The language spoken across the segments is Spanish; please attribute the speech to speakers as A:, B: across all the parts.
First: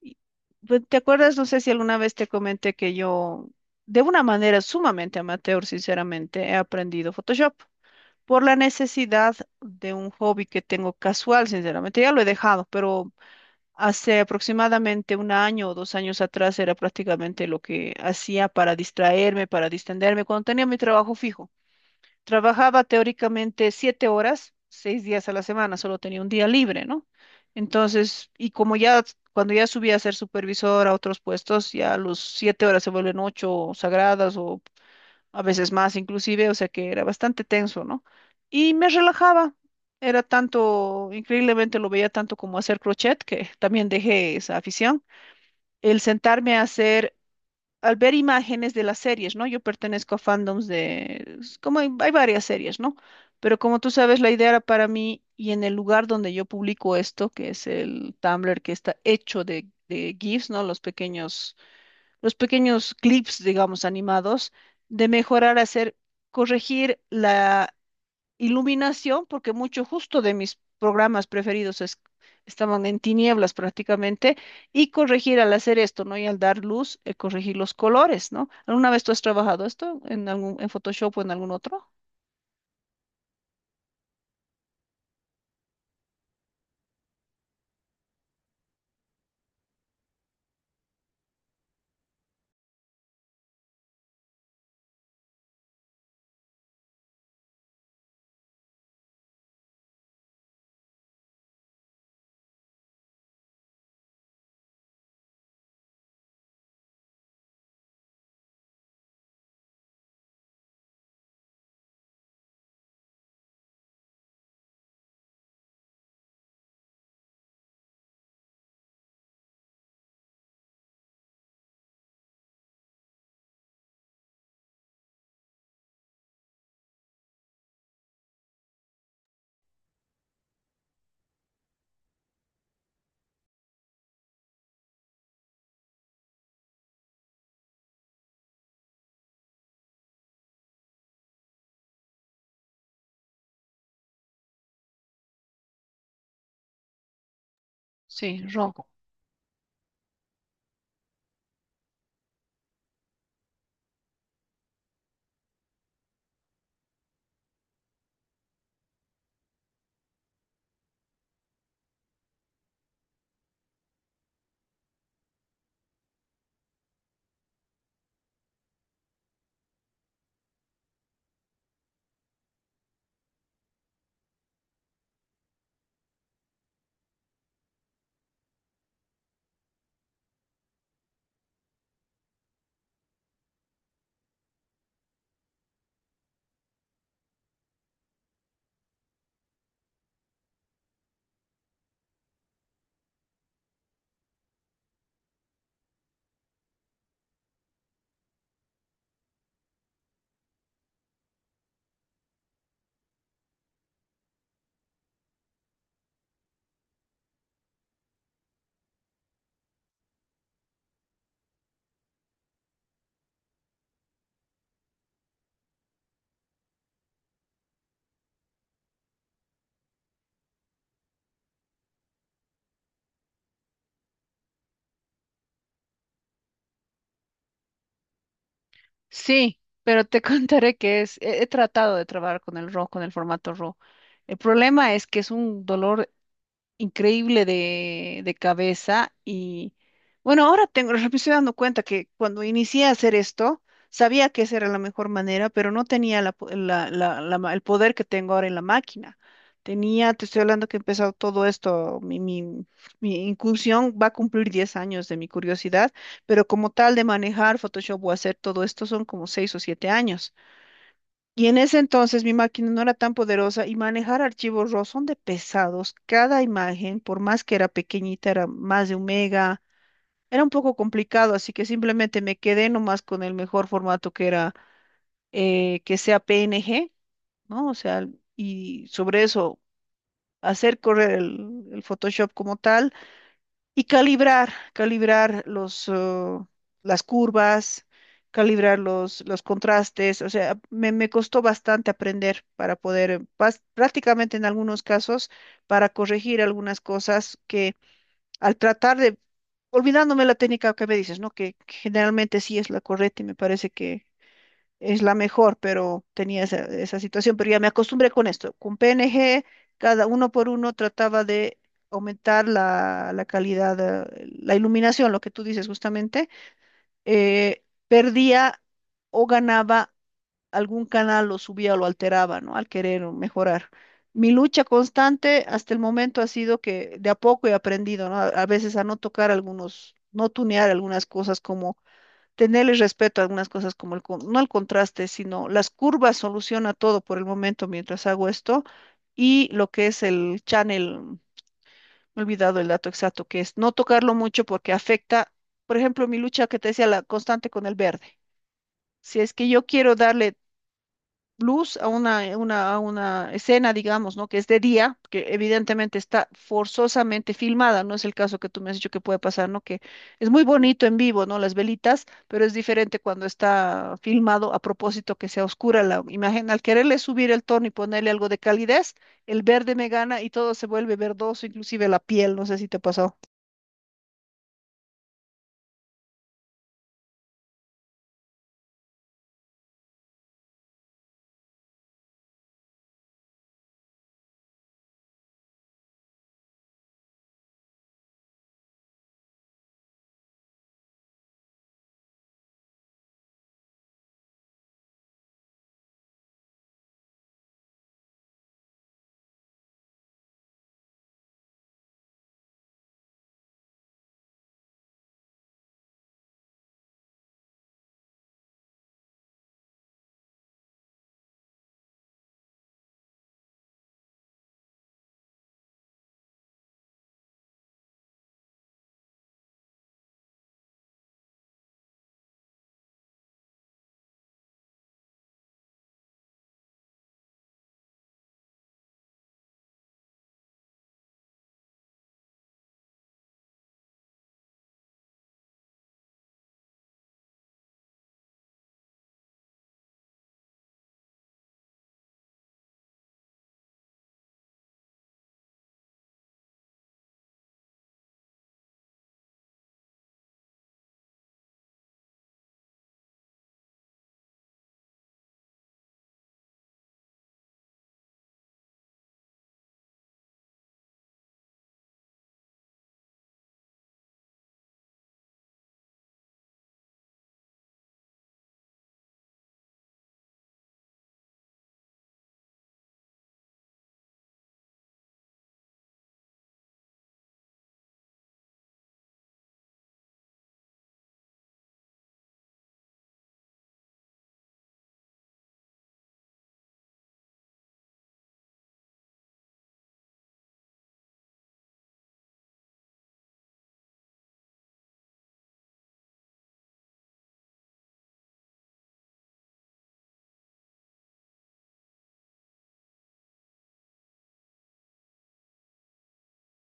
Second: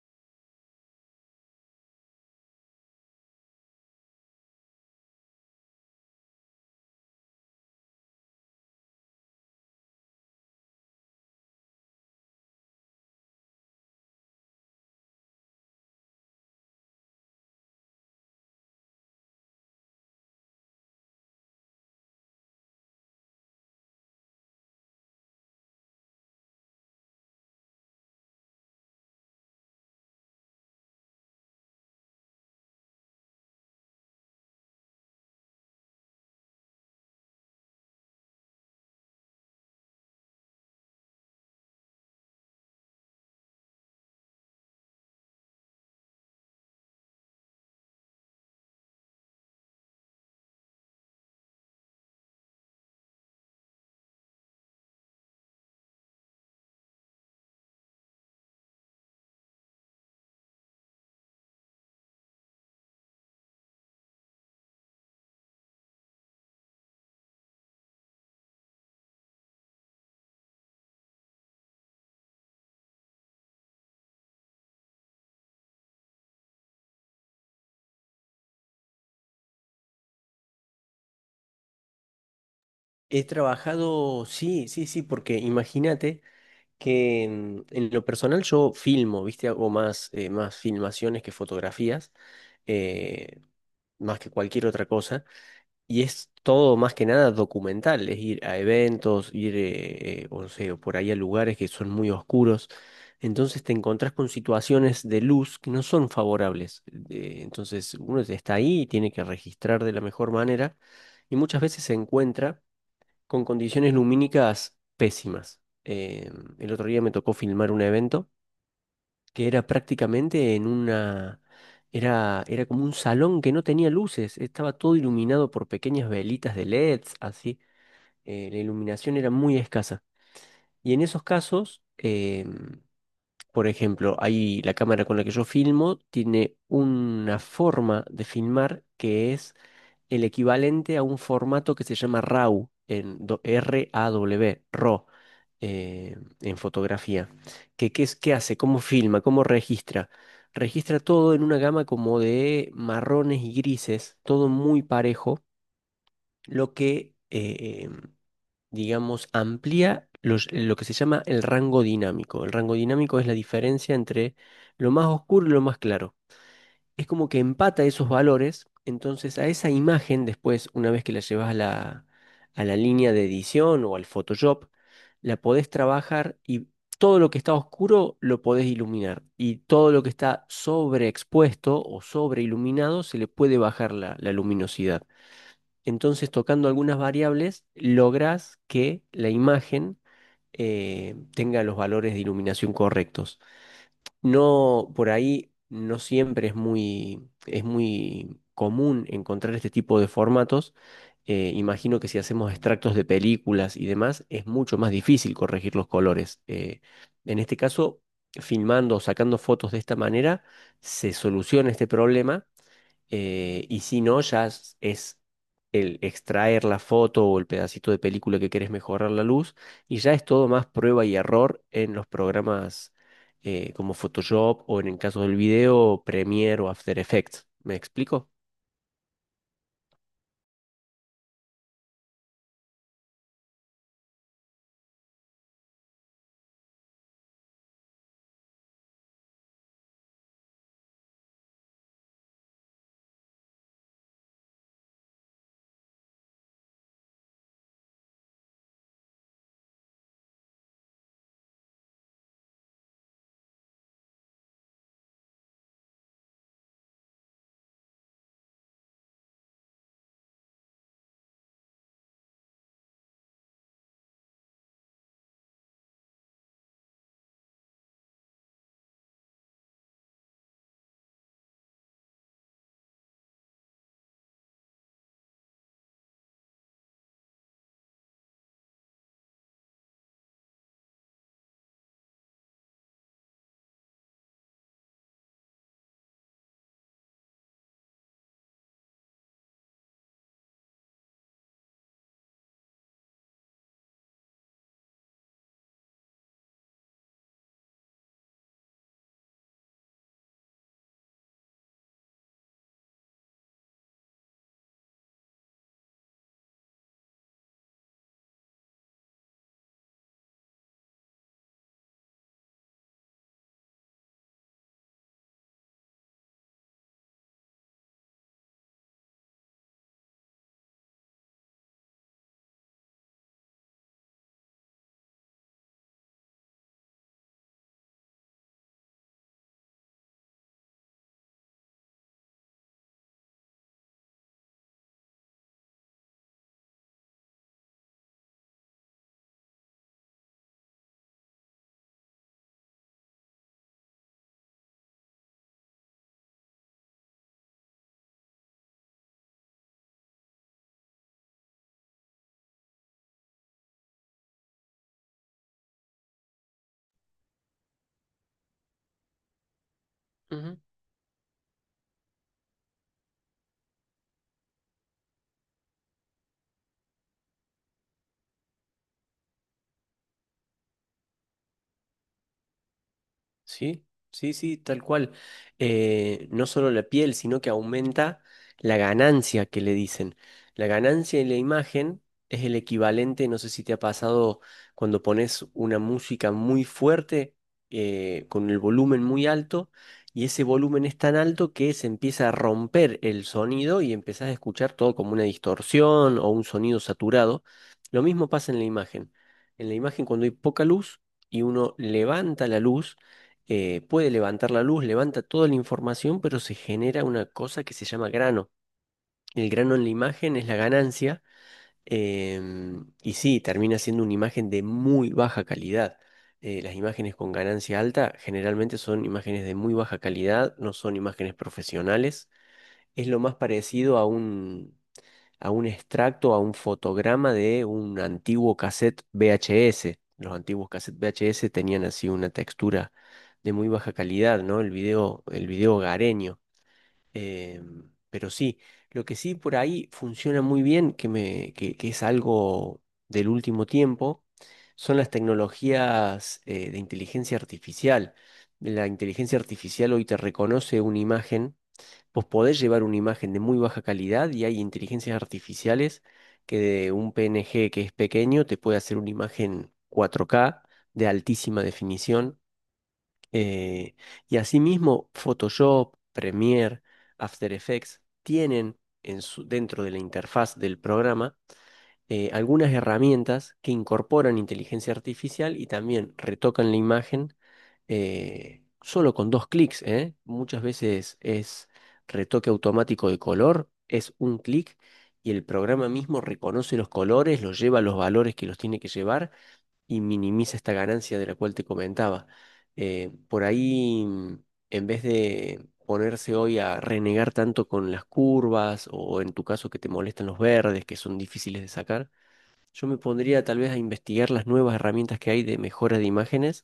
A: Y, pues, ¿te acuerdas? No sé si alguna vez te comenté que yo, de una manera sumamente amateur, sinceramente, he aprendido Photoshop por la necesidad de un hobby que tengo casual, sinceramente. Ya lo he dejado, pero hace aproximadamente un año o 2 años atrás era prácticamente lo que hacía para distraerme, para distenderme, cuando tenía mi trabajo fijo. Trabajaba teóricamente 7 horas, 6 días a la semana, solo tenía un día libre, ¿no? Entonces, y como ya, cuando ya subí a ser supervisor a otros puestos, ya los 7 horas se vuelven ocho sagradas o a veces más inclusive, o sea que era bastante tenso, ¿no? Y me relajaba, era tanto, increíblemente lo veía tanto como hacer crochet, que también dejé esa afición. El sentarme a hacer al ver imágenes de las series, ¿no? Yo pertenezco a fandoms de, es como hay varias series, ¿no? Pero como tú sabes, la idea era para mí y en el lugar donde yo publico esto, que es el Tumblr, que está hecho de GIFs, ¿no? Los pequeños clips, digamos, animados, de mejorar, hacer, corregir la iluminación, porque mucho justo de mis programas preferidos estaban en tinieblas prácticamente, y corregir al hacer esto, ¿no? Y al dar luz, corregir los colores, ¿no? ¿Alguna vez tú has trabajado esto en algún, en Photoshop o en algún otro?
B: He trabajado, sí, sí, sí, porque imagínate que en lo personal yo filmo, ¿viste? Hago más, más filmaciones que fotografías, eh, más que cualquier otra cosa, y es todo más que nada documental, es ir a eventos, ir, o sea, por ahí a lugares que son muy oscuros, entonces te encontrás con situaciones de luz que no son favorables, entonces uno está ahí y tiene que registrar de la mejor manera, y muchas veces se encuentra con condiciones lumínicas pésimas. El otro día me tocó filmar un evento que era prácticamente en una... Era, como un salón que no tenía luces, estaba todo iluminado por pequeñas velitas de LEDs, así. La iluminación era muy escasa. Y en esos casos, por ejemplo, ahí la cámara con la que yo filmo tiene una forma de filmar que es el equivalente a un formato que se llama RAW, en R-A-W, RAW, eh, en fotografía. ¿Qué, qué
A: Sí,
B: hace? ¿Cómo
A: RAW.
B: filma? ¿Cómo registra? Registra todo en una gama como de marrones y grises, todo muy parejo, lo que, digamos, amplía lo que se llama el rango dinámico. El rango dinámico es la diferencia entre lo más oscuro y lo más claro, es como que empata esos valores. Entonces a esa imagen después, una vez que la llevas a a la línea de edición o al Photoshop, la podés trabajar, y todo lo que está oscuro lo podés iluminar, y todo lo que está sobreexpuesto o sobreiluminado se le puede bajar la luminosidad. Entonces, tocando algunas variables, lográs que la imagen tenga los valores de iluminación correctos. No, por ahí no siempre es muy común encontrar este tipo de formatos. Imagino que si hacemos extractos de películas y demás, es mucho más difícil corregir los colores. En este caso, filmando o sacando fotos de esta manera, se soluciona este problema. Y si no, ya es el extraer la foto o el pedacito de película que querés mejorar la luz. Y ya es todo más prueba y error en los programas, como Photoshop o en el caso del video, Premiere o After Effects. ¿Me explico?
A: Sí, pero te contaré que es, he tratado de trabajar con el RAW, con el formato RAW. El problema es que es un dolor increíble de cabeza y bueno, ahora tengo, me estoy dando cuenta que cuando inicié a hacer esto, sabía que esa era la mejor manera, pero no tenía la po- la- la- la ma- el poder que tengo ahora en la máquina. Tenía, te estoy hablando que he empezado todo esto, mi incursión va a cumplir 10 años de mi curiosidad, pero como tal de manejar Photoshop o hacer todo esto son como 6 o 7 años. Y en ese entonces mi máquina no era tan poderosa y manejar archivos RAW son de pesados. Cada imagen, por más que era pequeñita, era más de un mega. Era un poco complicado, así que simplemente me quedé nomás con el mejor formato que era que sea PNG, ¿no? O sea, y sobre eso hacer correr el Photoshop como tal y calibrar las curvas, calibrar los contrastes. O sea, me costó bastante aprender para poder, prácticamente en algunos casos, para corregir algunas cosas que al tratar de, olvidándome la técnica que me dices, ¿no? Que generalmente sí es la correcta y me parece que es la mejor, pero tenía esa situación, pero ya me acostumbré con esto. Con PNG, cada uno por uno trataba de aumentar la calidad, la iluminación, lo que tú dices justamente, eh, perdía o ganaba algún canal, lo subía o lo alteraba, ¿no? Al querer mejorar. Mi lucha constante hasta el momento ha sido que de a poco he aprendido, ¿no? A veces a no tocar algunos, no tunear algunas cosas como tenerle respeto a algunas cosas como no el contraste, sino las curvas soluciona todo por el momento mientras hago esto y lo que es el channel, me he olvidado el dato exacto, que es no tocarlo mucho porque afecta, por ejemplo, mi lucha que te decía, la constante con el verde. Si es que yo quiero darle luz a una escena, digamos, ¿no? Que es de día, que evidentemente está forzosamente filmada, no es el caso que tú me has dicho que puede pasar, ¿no? Que es muy bonito en vivo, ¿no? Las velitas, pero es diferente cuando está filmado a propósito que sea oscura la imagen. Al quererle subir el tono y ponerle algo de calidez, el verde me gana y todo se vuelve verdoso, inclusive la piel, no sé si te pasó.
B: Sí, sí, sí, tal cual. No solo la piel, sino que aumenta la ganancia, que le dicen. La ganancia en la imagen es el equivalente. No sé si te ha pasado cuando pones una música muy fuerte, con el volumen muy alto, y ese volumen es tan alto que se empieza a romper el sonido y empezás a escuchar todo como una distorsión o un sonido saturado. Lo mismo pasa en la imagen. En la imagen, cuando hay poca luz y uno levanta la luz, puede levantar la luz, levanta toda la información, pero se genera una cosa que se llama grano. El grano en la imagen es la ganancia, y sí, termina siendo una imagen de muy baja calidad. Las imágenes con ganancia alta generalmente son imágenes de muy baja calidad, no son imágenes profesionales. Es lo más parecido a un extracto, a un fotograma de un antiguo cassette VHS. Los antiguos cassettes VHS tenían así una textura de muy baja calidad, ¿no? El video hogareño. Eh, pero sí, lo que sí por ahí funciona muy bien, que es algo del último tiempo, son las tecnologías de inteligencia artificial. La inteligencia artificial hoy te reconoce una imagen. Vos podés llevar una imagen de muy baja calidad y hay inteligencias artificiales que, de un PNG que es pequeño, te puede hacer una imagen 4K de altísima definición. eh, y asimismo, Photoshop, Premiere, After Effects tienen en dentro de la interfaz del programa algunas herramientas que incorporan inteligencia artificial y también retocan la imagen solo con dos clics, ¿eh? Muchas veces es retoque automático de color, es un clic, y el programa mismo reconoce los colores, los lleva a los valores que los tiene que llevar y minimiza esta ganancia de la cual te comentaba. Eh, por ahí, mm, en vez de ponerse hoy a renegar tanto con las curvas, o en tu caso que te molestan los verdes, que son difíciles de sacar, yo me pondría tal vez a investigar las nuevas herramientas que hay de mejora de imágenes,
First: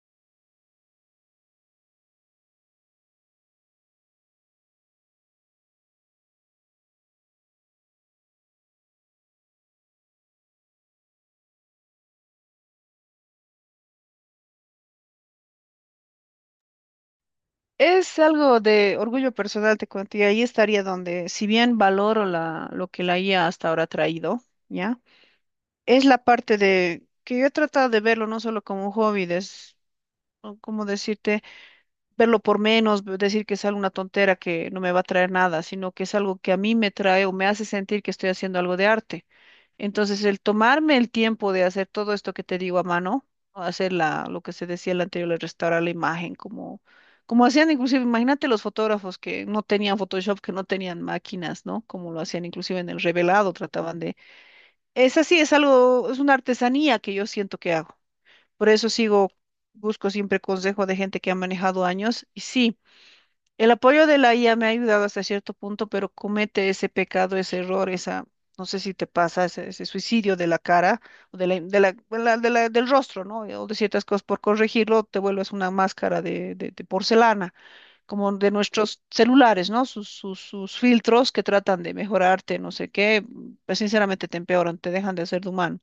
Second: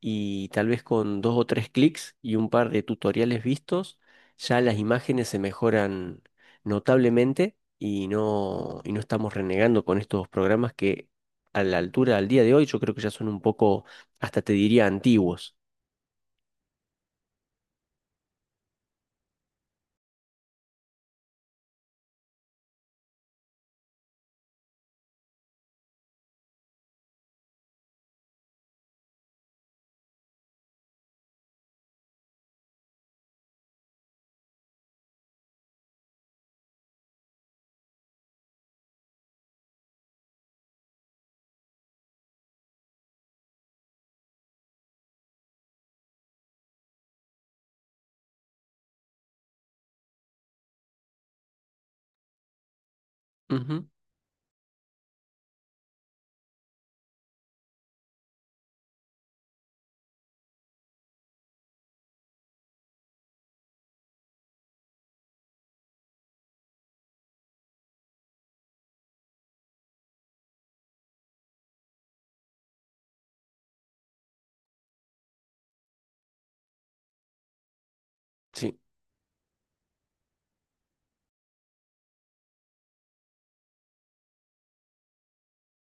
B: y tal vez con dos o tres clics y un par de tutoriales vistos, ya las imágenes se mejoran notablemente, y no estamos renegando con estos programas que a la altura al día de hoy yo creo que ya son un poco, hasta te diría, antiguos.
A: Es algo de orgullo personal, te cuento, y ahí estaría donde, si bien valoro lo que la IA hasta ahora ha traído, ¿ya? Es la parte de que yo he tratado de verlo no solo como un hobby, o como decirte, verlo por menos, decir que es alguna tontera que no me va a traer nada, sino que es algo que a mí me trae o me hace sentir que estoy haciendo algo de arte. Entonces, el tomarme el tiempo de hacer todo esto que te digo a mano, o hacer lo que se decía el anterior, de restaurar la imagen, como hacían inclusive, imagínate los fotógrafos que no tenían Photoshop, que no tenían máquinas, ¿no? Como lo hacían inclusive en el revelado,
B: Ujú.
A: trataban de esa sí es algo, es una artesanía que yo siento que hago. Por eso sigo, busco siempre consejo de gente que ha manejado años. Y sí, el apoyo de la IA me ha ayudado hasta cierto punto, pero comete ese pecado, ese error, esa, no sé si te pasa, ese suicidio de la cara o del rostro, ¿no? O de ciertas cosas por corregirlo, te vuelves una máscara de porcelana como de
B: Sí.
A: nuestros celulares, ¿no? Sus filtros que tratan de mejorarte, no sé qué, pues sinceramente te empeoran, te dejan de hacer de humano.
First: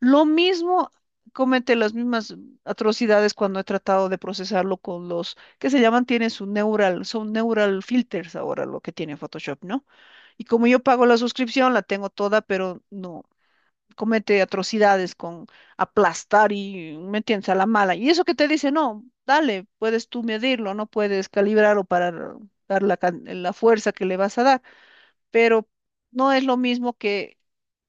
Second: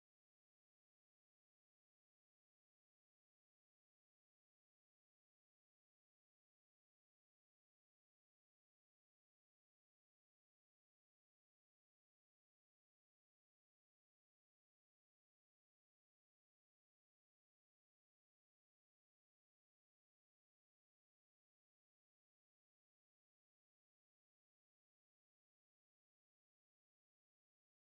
A: Lo mismo, comete las mismas atrocidades cuando he tratado de procesarlo con los que se llaman, tiene su neural, son neural filters ahora lo que tiene Photoshop, ¿no? Y como yo pago la suscripción, la tengo toda, pero no comete atrocidades con aplastar y, ¿me entiendes?, a la mala. Y eso que te dice, no, dale, puedes tú medirlo, no puedes calibrarlo para dar la fuerza que le vas a dar, pero no es lo mismo que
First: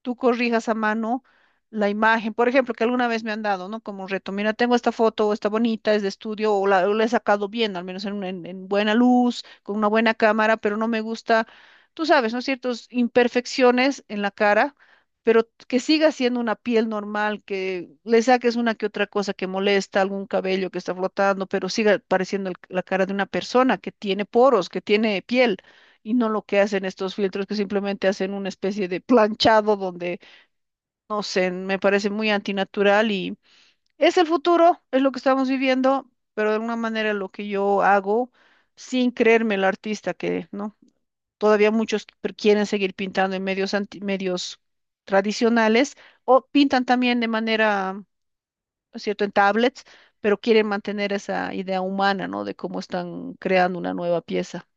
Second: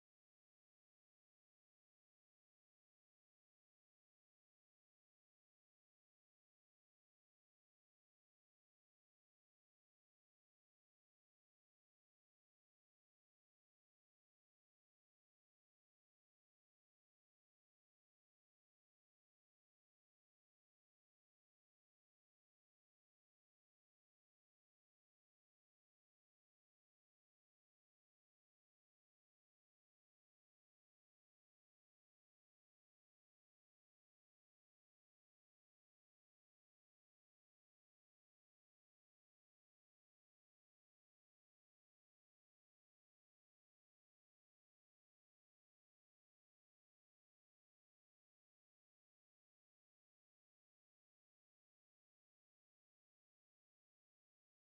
A: tú corrijas a mano la imagen, por ejemplo, que alguna vez me han dado, ¿no? Como un reto, mira, tengo esta foto, o está bonita, es de estudio, o la he sacado bien, al menos en buena luz, con una buena cámara, pero no me gusta, tú sabes, ¿no? Ciertas imperfecciones en la cara, pero que siga siendo una piel normal, que le saques una que otra cosa que molesta, algún cabello que está flotando, pero siga pareciendo la cara de una persona que tiene poros, que tiene piel y no lo que hacen estos filtros que simplemente hacen una especie de planchado donde, no sé, me parece muy antinatural y es el futuro, es lo que estamos viviendo, pero de alguna manera lo que yo hago sin creerme el artista que, ¿no? Todavía muchos quieren seguir pintando en medios medios tradicionales o pintan también de manera, ¿no es cierto?, en tablets, pero quieren mantener esa idea humana, ¿no? De cómo están creando una nueva pieza.